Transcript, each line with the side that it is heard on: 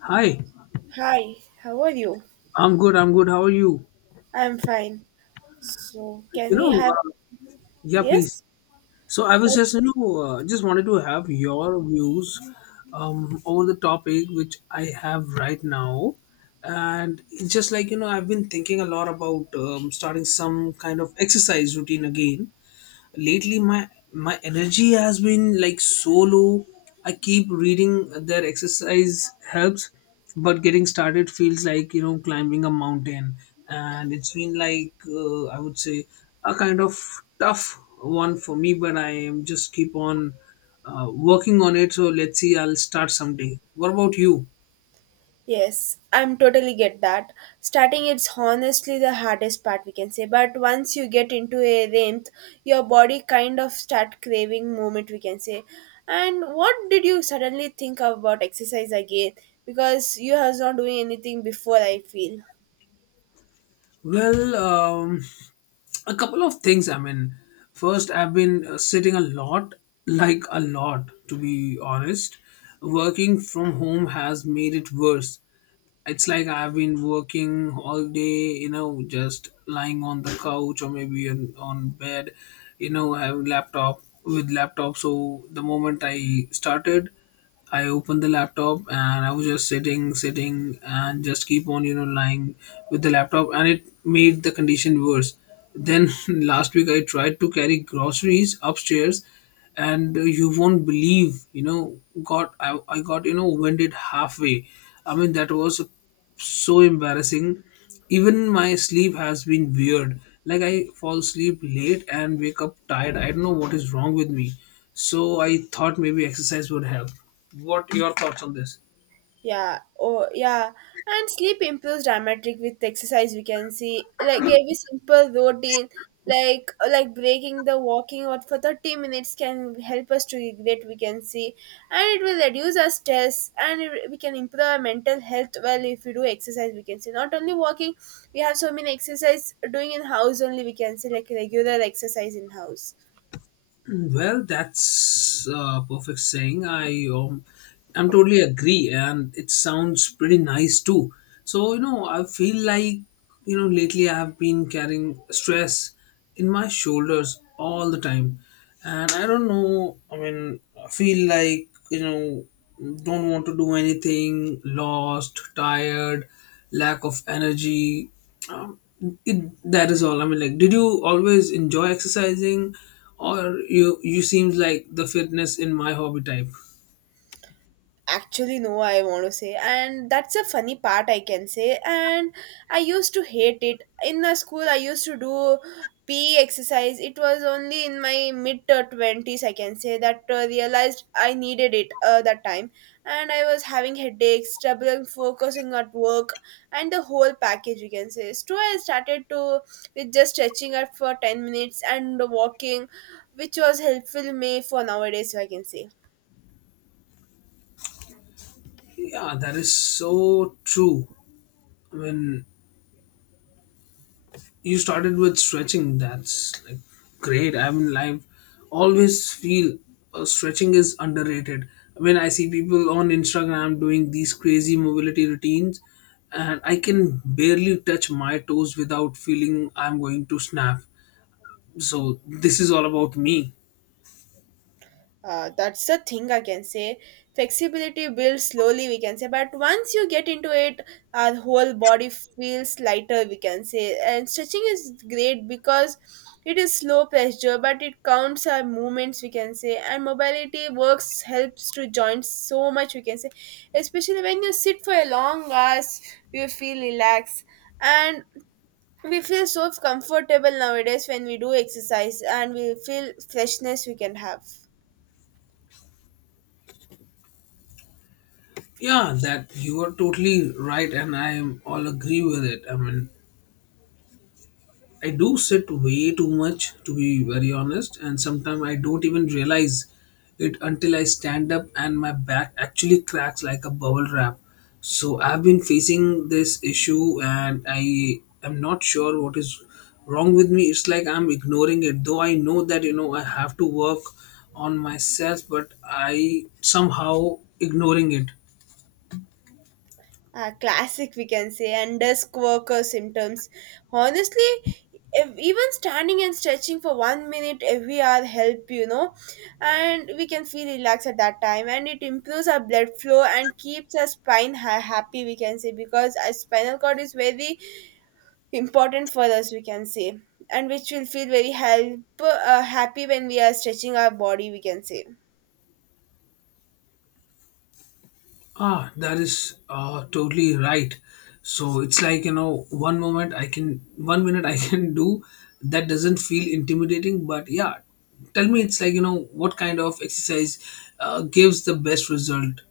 left: Hi,
right: Hi, how are you?
left: I'm good. I'm good. How are you?
right: I'm fine. So, can
left: You know,
right: we have
left: uh, yeah, please.
right: yes?
left: So I was
right: Oh,
left: just wanted to have your views, over the topic which I have right now, and it's just like I've been thinking a lot about starting some kind of exercise routine again. Lately, my energy has been like so low. I keep reading that exercise helps, but getting started feels like climbing a mountain. And it's been like, I would say, a kind of tough one for me, but I am just keep on working on it. So let's see, I'll start someday. What about you?
right: yes, I'm totally get that. Starting it's honestly the hardest part we can say, but once you get into a rhythm, your body kind of start craving movement we can say. And what did you suddenly think about exercise again? Because you has not doing anything before I feel.
left: Well, a couple of things. I mean, first I've been sitting a lot, like a lot, to be honest. Working from home has made it worse. It's like I've been working all day, just lying on the couch, or maybe on bed, you know, having laptop with laptop. So the moment I started, I opened the laptop and I was just sitting, and just keep on, lying with the laptop, and it made the condition worse. Then last week I tried to carry groceries upstairs, and you won't believe, you know, got I got you know winded halfway. I mean, that was a so embarrassing. Even my sleep has been weird. Like, I fall asleep late and wake up tired. I don't know what is wrong with me. So I thought maybe exercise would help. What your thoughts on this?
right: Yeah, oh yeah, and sleep improves dramatic with exercise. We can see like every simple routine, like breaking the walking out for 30 minutes can help us to regret. We can see, and it will reduce our stress, and we can improve our mental health. Well, if we do exercise, we can see not only walking. We have so many exercise doing in house only. We can see like regular exercise in house.
left: Mm. Well, that's perfect saying. I'm totally agree, and it sounds pretty nice too. So, I feel like, you know, lately I have been carrying stress in my shoulders all the time, and I don't know. I mean, I feel like don't want to do anything, lost, tired, lack of energy. um, it, that is all. I mean, like, did you always enjoy exercising? Or you seems like the fitness in my hobby type.
right: Actually, no, I want to say, and that's a funny part I can say. And I used to hate it in the school. I used to do PE exercise. It was only in my mid 20s I can say that realized I needed it that time, and I was having headaches, trouble focusing at work, and the whole package you can say. So I started to with just stretching out for 10 minutes and walking, which was helpful me for nowadays, so I can say.
left: Yeah, that is so true. I mean, you started with stretching. That's like great. I mean, I always feel stretching is underrated. When I see people on Instagram doing these crazy mobility routines, and I can barely touch my toes without feeling I'm going to snap. So this is all about me.
right: That's the thing I can say. Flexibility builds slowly we can say, but once you get into it, our whole body feels lighter we can say. And stretching is great because it is slow pressure but it counts our movements we can say. And mobility works helps to joints so much we can say, especially when you sit for a long hours you feel relaxed. And we feel so comfortable nowadays when we do exercise, and we feel freshness we can have.
left: Yeah, that you are totally right, and I am all agree with it. I mean, I do sit way too much, to be very honest, and sometimes I don't even realize it until I stand up and my back actually cracks like a bubble wrap. So I've been facing this issue and I am not sure what is wrong with me. It's like I'm ignoring it, though I know that I have to work on myself, but I somehow ignoring it.
right: Classic we can say, and desk worker symptoms honestly. If even standing and stretching for 1 minute every hour help you know, and we can feel relaxed at that time, and it improves our blood flow and keeps our spine happy we can say, because our spinal cord is very important for us we can say, and which will feel very help happy when we are stretching our body we can say.
left: Ah, that is totally right. So it's like, 1 minute I can do that doesn't feel intimidating. But yeah, tell me, it's like, what kind of exercise gives the best result?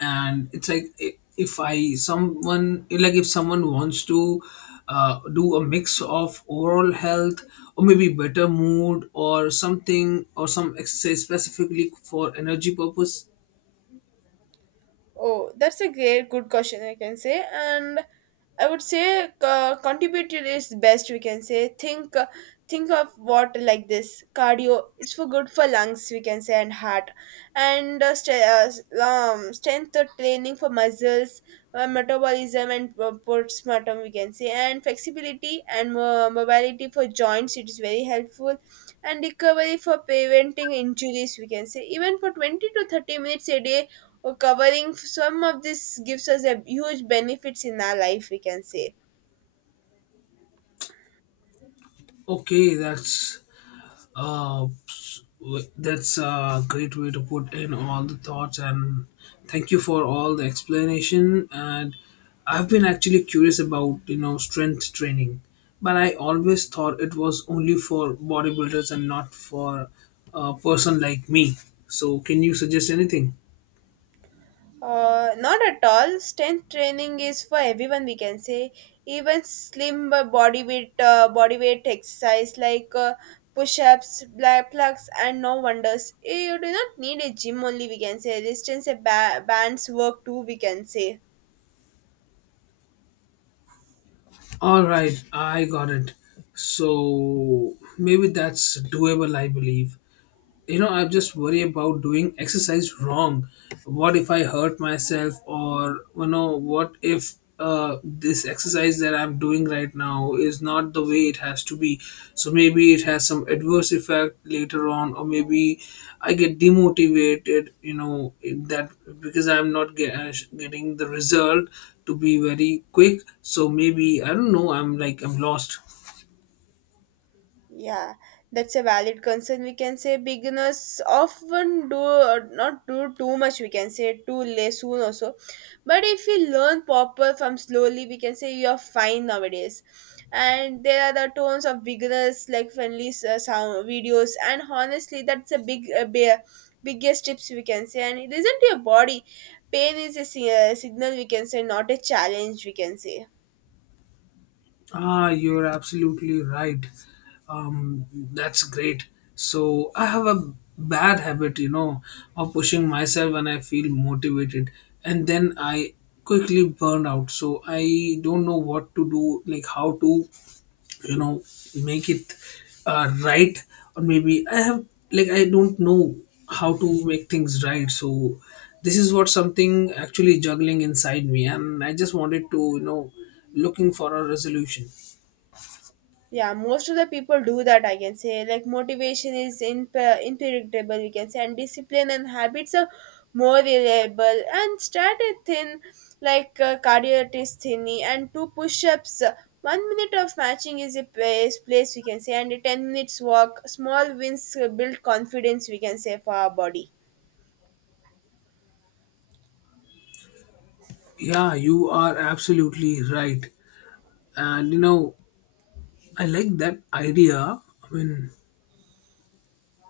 left: And it's like, I- if I, someone, like if someone wants to do a mix of overall health, or maybe better mood, or something, or some exercise specifically for energy purpose.
right: Oh, that's a great good question I can say. And I would say contributed is best we can say. Think of what like this cardio. It's for good for lungs we can say, and heart, and strength training for muscles, metabolism and postpartum we can say, and flexibility and mobility for joints. It is very helpful, and recovery for preventing injuries we can say. Even for 20 to 30 minutes a day or covering some of this gives us a huge benefits in our life we can say.
left: Okay, Uh, that's a great way to put in all the thoughts, and thank you for all the explanation. And I've been actually curious about strength training, but I always thought it was only for bodybuilders and not for a person like me. So can you suggest anything?
right: Not at all, strength training is for everyone we can say. Even slim body weight exercise like push-ups, black plugs and no wonders. You do not need a gym only we can say, resistance bands work too we can say.
left: All right, I got it. So maybe that's doable, I believe. I just worry about doing exercise wrong. What if I hurt myself? Or what if this exercise that I'm doing right now is not the way it has to be? So maybe it has some adverse effect later on, or maybe I get demotivated in that, because I'm not getting the result to be very quick. So maybe I don't know, I'm like I'm lost.
right: Yeah, that's a valid concern. We can say beginners often do not do too much. We can say too late soon also, but if you learn proper from slowly, we can say you are fine nowadays. And there are the tones of beginners like friendly sound videos, and honestly, that's a big bear biggest tips we can say. And it isn't your body, pain is a signal we can say, not a challenge we can say.
left: Ah, you're absolutely right. Um, that's great. So I have a bad habit, of pushing myself when I feel motivated, and then I quickly burn out. So I don't know what to do, like how to, you know, make it right, or maybe I have, like, I don't know how to make things right. So this is what something actually juggling inside me, and I just wanted to, looking for a resolution.
right: Yeah, most of the people do that, I can say. Like, motivation is in unpredictable, we can say, and discipline and habits are more reliable. And start a thin, like cardio test thingy, and two push ups. 1 minute of matching is a place, we can say, and a 10 minutes walk. Small wins build confidence, we can say, for our body.
left: Yeah, you are absolutely right. And, I like that idea. I mean,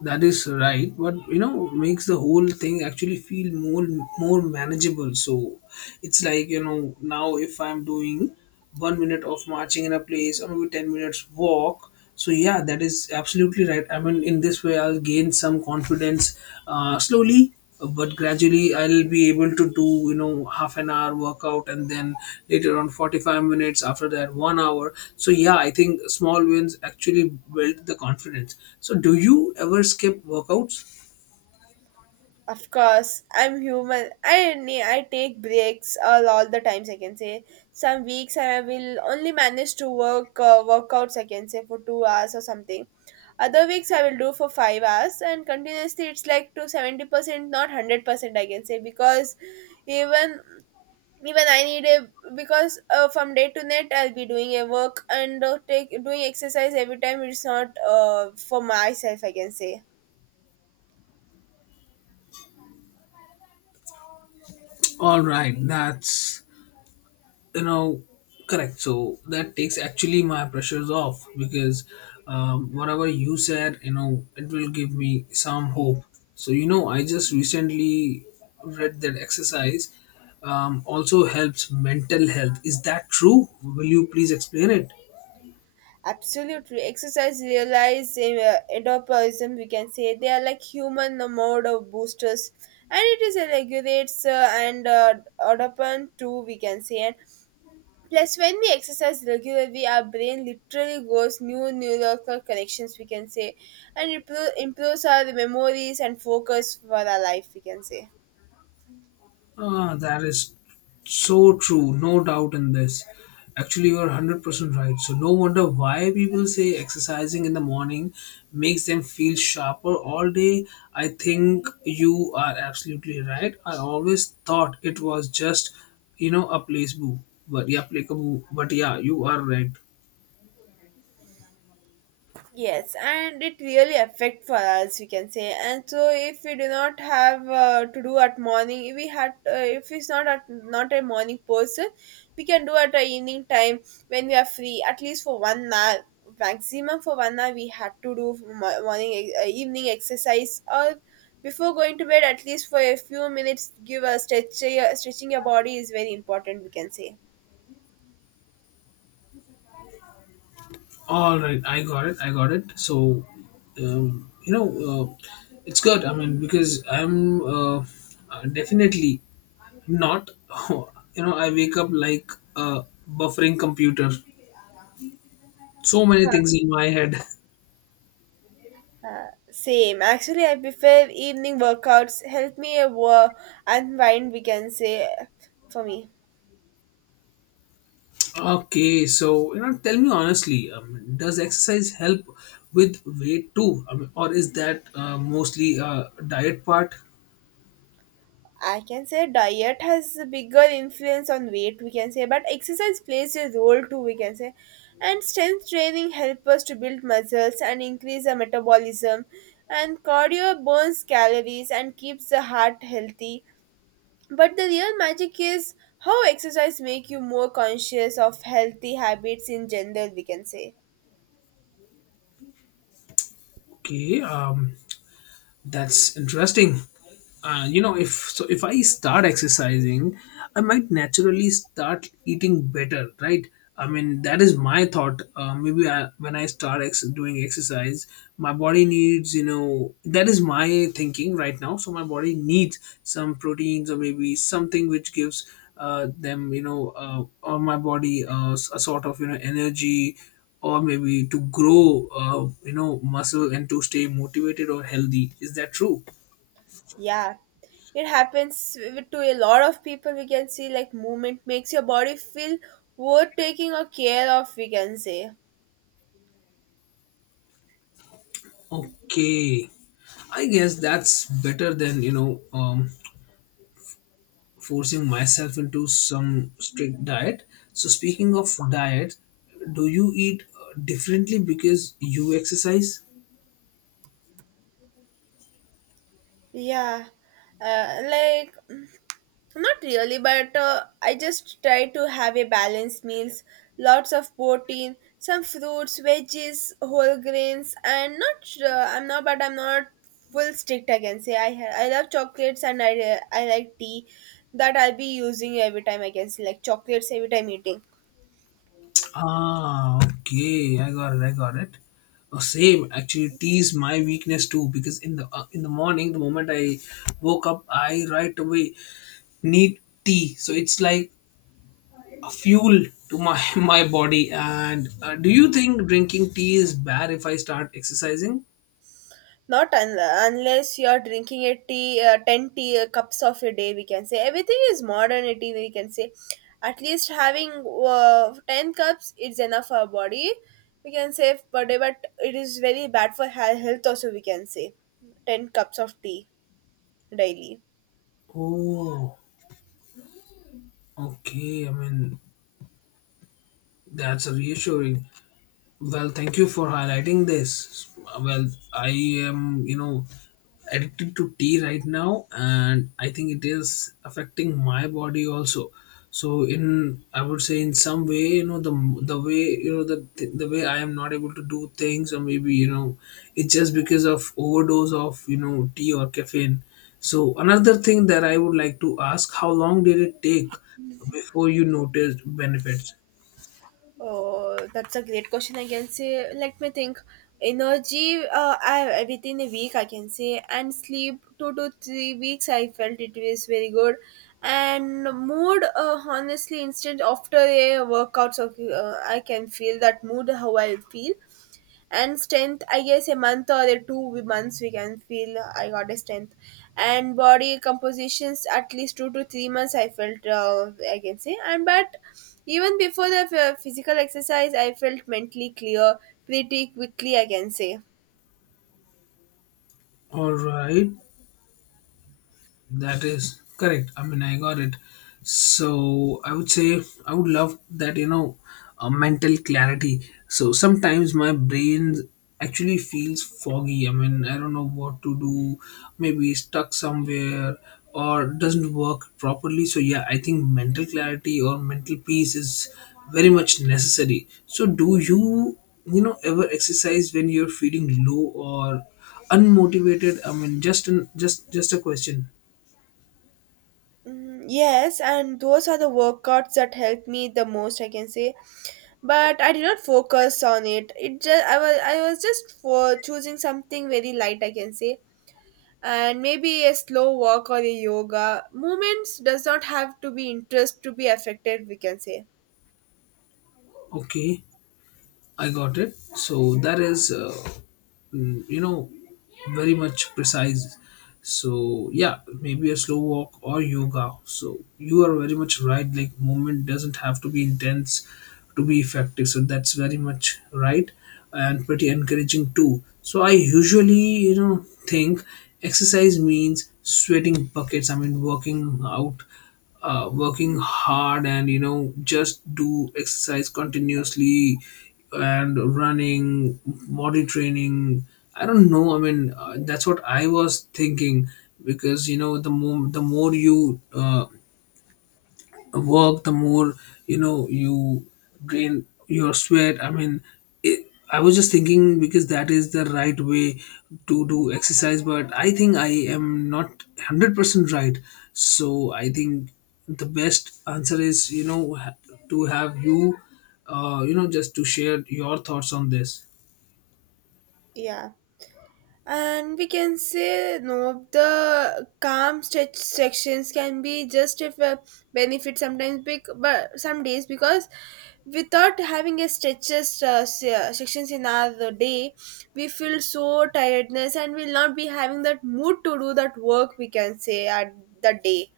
left: that is right, but, makes the whole thing actually feel more manageable. So it's like, now if I'm doing 1 minute of marching in a place, or maybe 10 minutes walk. So yeah, that is absolutely right. I mean, in this way, I'll gain some confidence slowly but gradually. I'll be able to do half an hour workout, and then later on 45 minutes, after that 1 hour. So yeah, I think small wins actually build the confidence. So do you ever skip workouts?
right: Of course, I'm human. I take breaks all the times. I can say some weeks I will only manage to work workouts. I can say for 2 hours or something. Other weeks I will do for 5 hours and continuously. It's like to 70%, not 100%. I can say because even even I need a because from day to night I'll be doing a work and take doing exercise every time. It's not for myself. I can say.
left: All right, that's you know correct. So that takes actually my pressures off, because whatever you said it will give me some hope. So I just recently read that exercise also helps mental health. Is that true? Will you please explain it?
right: Absolutely. Exercise relies in endorphinism, we can say. They are like human mode of boosters. And it is a regulates and dopamine too, we can say. And plus, when we exercise regularly, our brain literally goes new neural connections, we can say. And it improves our memories and focus for our life, we can say.
left: Ah, that is so true. No doubt in this. Actually, you are 100% right. So no wonder why people say exercising in the morning makes them feel sharper all day. I think you are absolutely right. I always thought it was just, a placebo. But yeah, placebo. But yeah, you are right.
right: Yes, and it really affect for us, we can say. And so, if we do not have to do at morning, if we had, if it's not at not a morning person, we can do at a evening time when we are free, at least for 1 hour, maximum for 1 hour. We had to do morning, evening exercise, or before going to bed, at least for a few minutes, give a stretch. Stretching your body is very important, we can say.
left: All right, I got it. I got it. So, um, you know, uh, it's good. I mean, because I'm definitely not. I wake up like a buffering computer. So many things in my head.
right: Same. Actually, I prefer evening workouts. Help me a unwind, we can say. For me,
left: Okay, so, tell me honestly, does exercise help with weight too, I mean, or is that mostly a diet part?
right: I can say diet has a bigger influence on weight, we can say, but exercise plays a role too, we can say. And strength training helps us to build muscles and increase our metabolism. And cardio burns calories and keeps the heart healthy. But the real magic is how exercise make you more conscious of healthy habits in general, we can say.
left: Okay, that's interesting. If so, if I start exercising, I might naturally start eating better, right? I mean, that is my thought. Maybe when I start doing exercise, my body needs, that is my thinking right now. So my body needs some proteins, or maybe something which gives them, or my body, a sort of, energy, or maybe to grow muscle, and to stay motivated or healthy. Is that true?
right: Yeah, it happens to a lot of people. We can see like movement makes your body feel worth taking or care of. We can say,
left: Okay, I guess that's better than forcing myself into some strict diet. So speaking of diet, do you eat differently because you exercise?
right: yeah, uh, like mm, not really, but I just try to have a balanced meals, lots of protein, some fruits, veggies, whole grains, and not. I'm not full strict. I can say I love chocolates, and I like tea that I'll be using every time. I can say like chocolates every time eating.
left: Ah, okay, I got it, I got it. Oh, same. Actually, tease my weakness too, because in the morning the moment I woke up I right away need tea. So it's like a fuel to my my body. And do you think drinking tea is bad if I start exercising?
right: Not unless you're drinking a tea, 10 tea cups of a day, we can say. Everything is modernity, we can say. At least having 10 cups is enough for our body, we can say, per day, but it is very bad for health also, we can say. 10 cups of tea daily.
left: Oh, okay, I mean, that's reassuring. Well, thank you for highlighting this. Well, I am, addicted to tea right now, and I think it is affecting my body also. So, in I would say, in some way, the way, the way I am not able to do things, or maybe, it's just because of overdose of tea or caffeine. So another thing that I would like to ask: how long did it take before you noticed benefits?
right: Oh, that's a great question. I can say, let me think. Energy, I within a week I can say, and sleep 2 to 3 weeks. I felt it was very good, and mood. Honestly, instant after a workouts, I can feel that mood how I feel, and strength I guess a month or the 2 months we can feel I got a strength, and body compositions at least 2 to 3 months I felt I can say. And but even before the physical exercise I felt mentally clear pretty quickly I can say.
left: All right. That is correct. I mean, I got it. So I would say I would love that, mental clarity. So sometimes my brain actually feels foggy. I mean, I don't know what to do, maybe stuck somewhere or doesn't work properly. So yeah, I think mental clarity or mental peace is very much necessary. So do you, ever exercise when you're feeling low or unmotivated? I mean, just an, just a question.
right: Mm, yes, and those are the workouts that helped me the most I can say, but I did not focus on it. It just, I was just for choosing something very light I can say, and maybe a slow walk or a yoga movements does not have to be interest to be affected we can say.
left: Okay, I got it. So that is, mm, you know, very much precise. So yeah, maybe a slow walk or yoga. So you are very much right. Like, movement doesn't have to be intense to be effective. So that's very much right, and pretty encouraging too. So I usually, think exercise means sweating buckets. I mean, working out working hard and you know just do exercise continuously and running body training. I don't know. I mean, that's what I was thinking because you know the more you work, the more you know you drain your sweat. I mean, I was just thinking because that is the right way to do exercise, but I think I am not 100% right. So I think the best answer is you know to have you you know just to share your thoughts on this.
right: Yeah, and we can say no, the calm stretch sections can be just if a benefit sometimes big, but some days, because without having a stretches sections in our day, we feel so tiredness and will not be having that mood to do that work we can say at the day.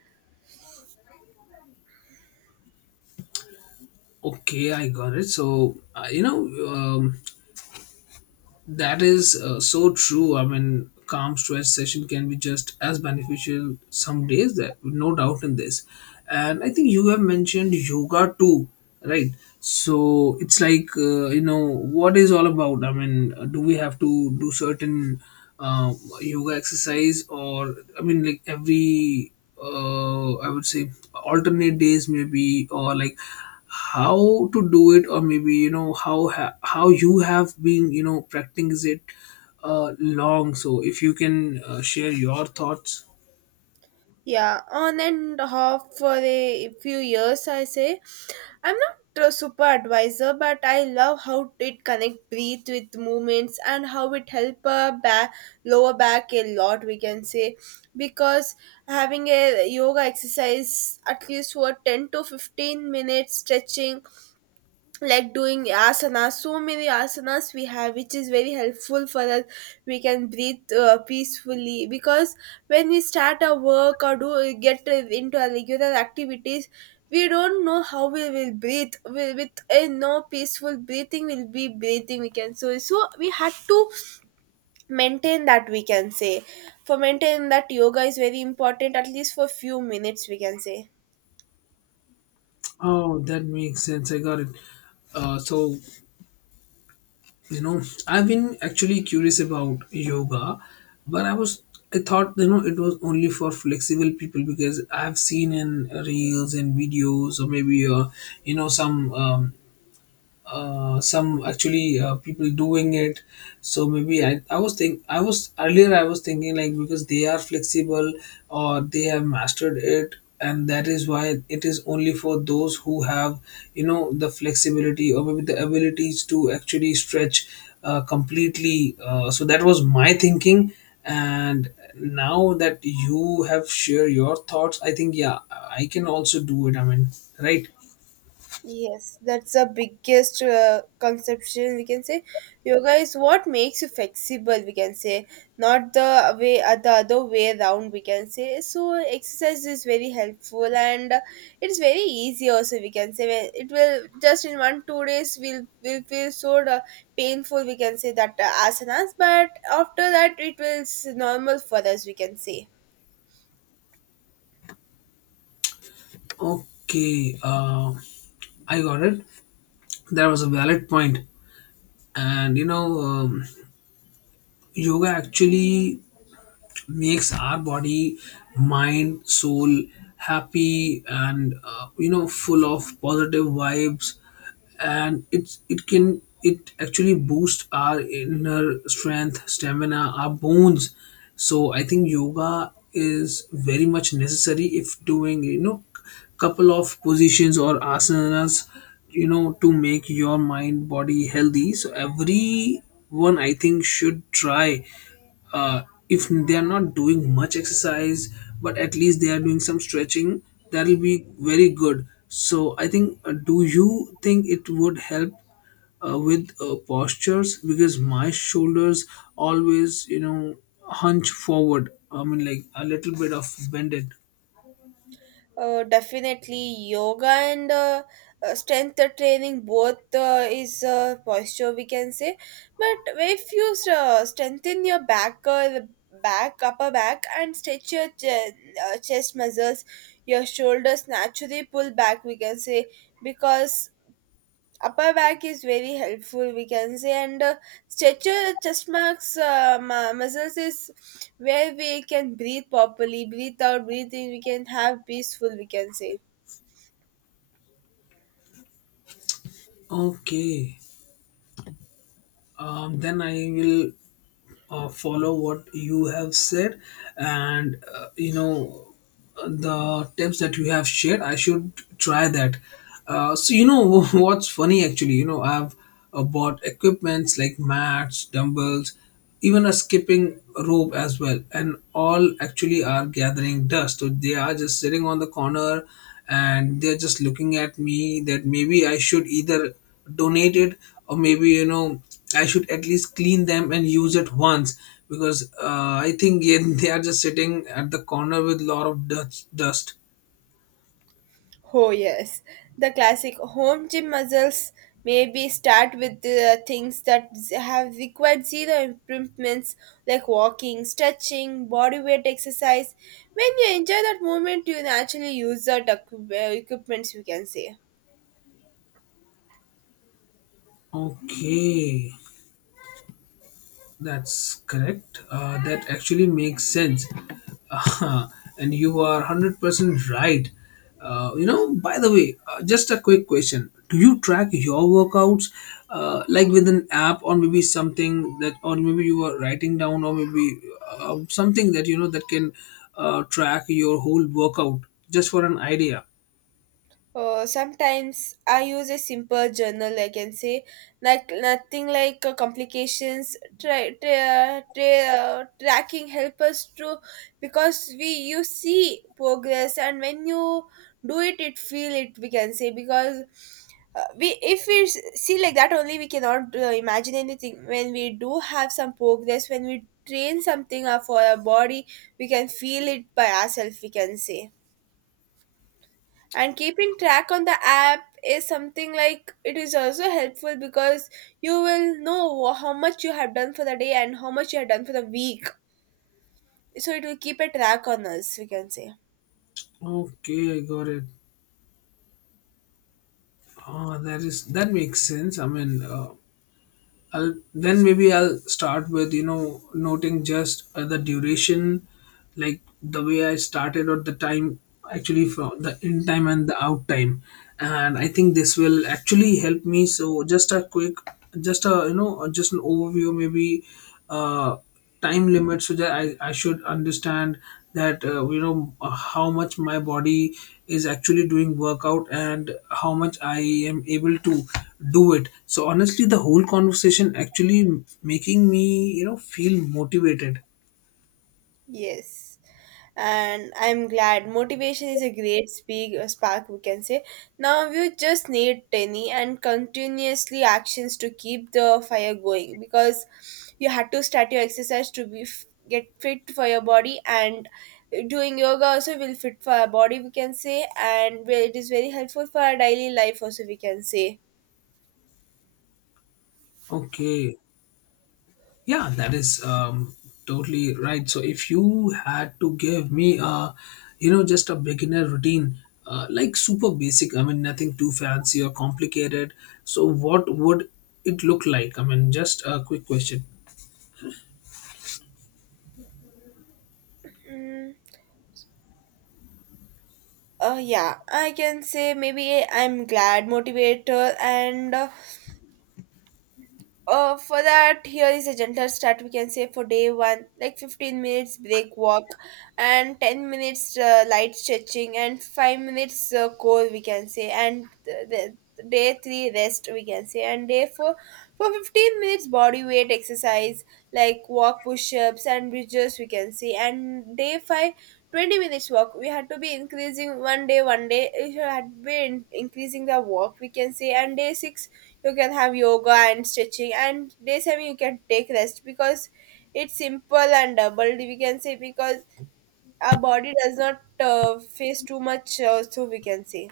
left: Okay, I got it. So you know, um, that is so true. I mean, calm stress session can be just as beneficial some days. That no doubt in this, and I think you have mentioned yoga too, right? So it's like you know what is all about. I mean, do we have to do certain uh, yoga exercise, or I mean, like every I would say alternate days maybe, or like how to do it, or maybe you know how how you have been you know practicing it long. So if you can share your thoughts.
right: Yeah, on and off for a few years, I say. I'm not a super advisor, but I love how it connect breathe with movements, and how it help a back, lower back a lot, we can say. Because having a yoga exercise, at least for 10 to 15 minutes stretching, like doing asanas, so many asanas we have, which is very helpful for us. We can breathe peacefully, because when we start our work or do get into our regular activities, we don't know how we will breathe with a no peaceful breathing we'll be breathing we can, so we had to maintain that we can say. For maintain that, yoga is very important at least for few minutes we can say.
left: Oh, that makes sense. I got it. So you know, I've been actually curious about yoga, but I was, I thought you know it was only for flexible people because I've seen in reels and videos, or maybe you know some actually people doing it. So maybe I was think I was earlier, I was thinking like because they are flexible or they have mastered it, and that is why it is only for those who have you know the flexibility or maybe the abilities to actually stretch completely. So that was my thinking, and now that you have shared your thoughts, I think yeah, I can also do it. I mean, right.
right: Yes, that's the biggest conception we can say. Yoga is what makes you flexible, we can say, not the way the other way around, we can say. So exercise is very helpful and it's very easy also, we can say. It will just in 1 2 days will feel so painful, we can say, that asanas, but after that it will normal for us, we can say.
left: Okay. I got it. That was a valid point. And you know, yoga actually makes our body, mind, soul happy and you know full of positive vibes. And it's it can it actually boosts our inner strength, stamina, our bones. So I think yoga is very much necessary if doing you know couple of positions or asanas, you know, to make your mind body healthy. So everyone I think should try uh, if they are not doing much exercise, but at least they are doing some stretching, that will be very good. So I think do you think it would help with postures, because my shoulders always you know hunch forward. I mean, like a little bit of bended.
right: Definitely yoga and strength training both is posture, we can say, but if you strengthen your back, the back, upper back, and stretch your chest muscles, your shoulders naturally pull back, we can say, because upper back is very helpful, we can say, and stretcher chest marks muscles is where we can breathe properly, breathe out, breathe in, we can have peaceful, we can say.
left: Okay. Then I will follow what you have said, and you know the tips that you have shared. I should try that. So you know, what's funny actually. You know, I've bought equipments like mats, dumbbells, even a skipping rope as well, and all actually are gathering dust. So they are just sitting on the corner, and they're just looking at me. That maybe I should either donate it, or maybe you know I should at least clean them and use it once, because I think yeah, they are just sitting at the corner with a lot of dust.
right: Oh yes, the classic home gym muscles. Maybe start with the things that have required zero improvements, like walking, stretching, body weight exercise. When you enjoy that movement, you naturally use that equipments, we can say.
left: Okay. That's correct. That actually makes sense. Uh, and you are 100% right. You know, by the way, just a quick question. Do you track your workouts like with an app or maybe something that, or maybe you are writing down, or maybe something that you know that can track your whole workout, just for an idea?
right: Sometimes I use a simple journal, I can say, like nothing like complications. Try tracking help us to, because we, you see progress, and when you do it, it feel it. We can say, because we, if we see like that only, we cannot imagine anything. When we do have some progress, when we train something for our body, we can feel it by ourselves. We can say, and keeping track on the app is something like it is also helpful, because you will know how much you have done for the day and how much you have done for the week, so it will keep a track on us, we can say.
left: Okay, I got it. Oh, that is, that makes sense. I mean, I'll then maybe I'll start with you know noting just the duration, like the way I started, or the time actually from the in time and the out time, and I think this will actually help me. So just a quick, just a you know just an overview maybe, uh, time limit so that I should understand that you know how much my body is actually doing workout and how much I am able to do it. So honestly, the whole conversation actually making me you know feel motivated.
right: Yes. And I'm glad motivation is a great spark, we can say. Now you just need tiny and continuously actions to keep the fire going, because you had to start your exercise to get fit for your body, and doing yoga also will fit for our body, we can say, and well, it is very helpful for our daily life also, we can say.
left: Okay, yeah, that is totally right. So if you had to give me a, you know, just a beginner routine, like super basic. I mean, nothing too fancy or complicated. So what would it look like? I mean, just a quick question.
right: Mm, yeah, I can say, maybe I'm glad motivator and. For that, here is a gentle start. We can say, for day one, like 15 minutes break walk, and 10 minutes light stretching, and 5 minutes core, we can say, and day three rest, we can say, and day four for 15 minutes body weight exercise, like walk, push ups, and bridges, we can say, and day five 20 minutes walk. We had to be increasing one day, one day, if you had been increasing the walk, we can say, and day six you can have yoga and stretching, and day seven you can take rest, because it's simple and doubled, we can say, because our body does not face too much so, we can say.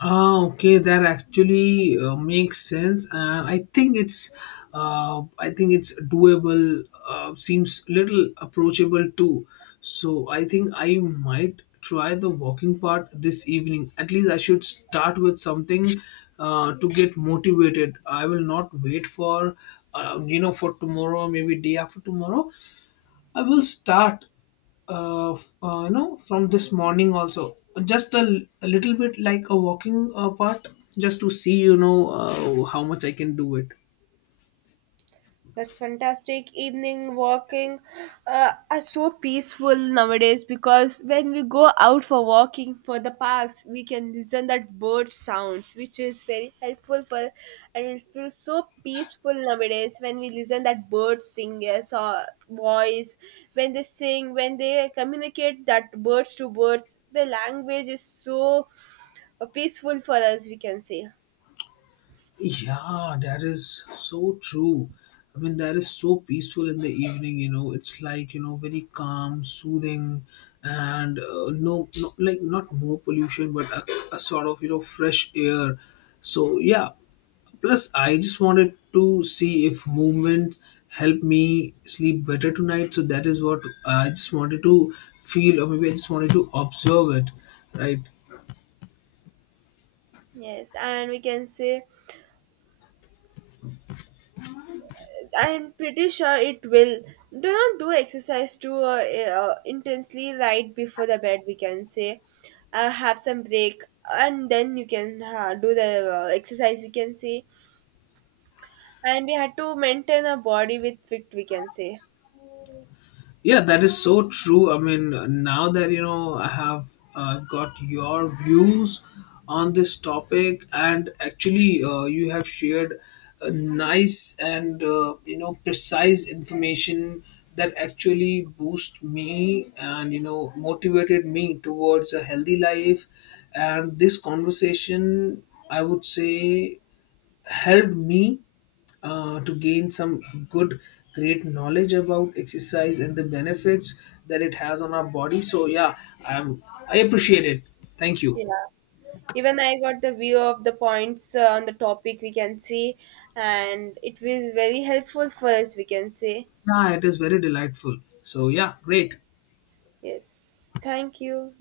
left: Ah, okay, that actually makes sense, and I think it's doable. Seems little approachable too. So I think I might try the walking part this evening. At least I should start with something to get motivated. I will not wait for, you know, for tomorrow, maybe day after tomorrow. I will start, you know, from this morning also. Just a, a little bit like a walking part, just to see, you know, how much I can do it.
right: That's fantastic. Evening walking are so peaceful nowadays, because when we go out for walking for the parks, we can listen that bird sounds, which is very helpful for, and we feel so peaceful nowadays when we listen that bird singers or voice, when they sing, when they communicate that birds to birds, the language is so peaceful for us. We can say
left: Yeah, that is so true. I mean, that is so peaceful in the evening. You know, it's like you know, very calm, soothing, and no, no, like not more pollution, but a sort of you know fresh air. So yeah. Plus, I just wanted to see if movement helped me sleep better tonight. So that is what I just wanted to feel, or maybe I just wanted to observe it, right?
right: yes, and we can say I'm pretty sure it will. Do not do exercise too intensely right before the bed. We can say, have some break, and then you can do the exercise. We can say, and we had to maintain a body with fit. We can say,
left: Yeah, that is so true. I mean, now that you know, I have got your views on this topic, and actually, you have shared a nice and you know precise information that actually boost me and you know motivated me towards a healthy life. And this conversation, I would say, helped me to gain some good great knowledge about exercise and the benefits that it has on our body. So yeah, I am, I appreciate it. Thank you.
right: yeah. Even I got the view of the points on the topic. We can see, and it was very helpful for us. We can say,
left: Yeah, it is very delightful. So yeah, great.
right: yes. Thank you.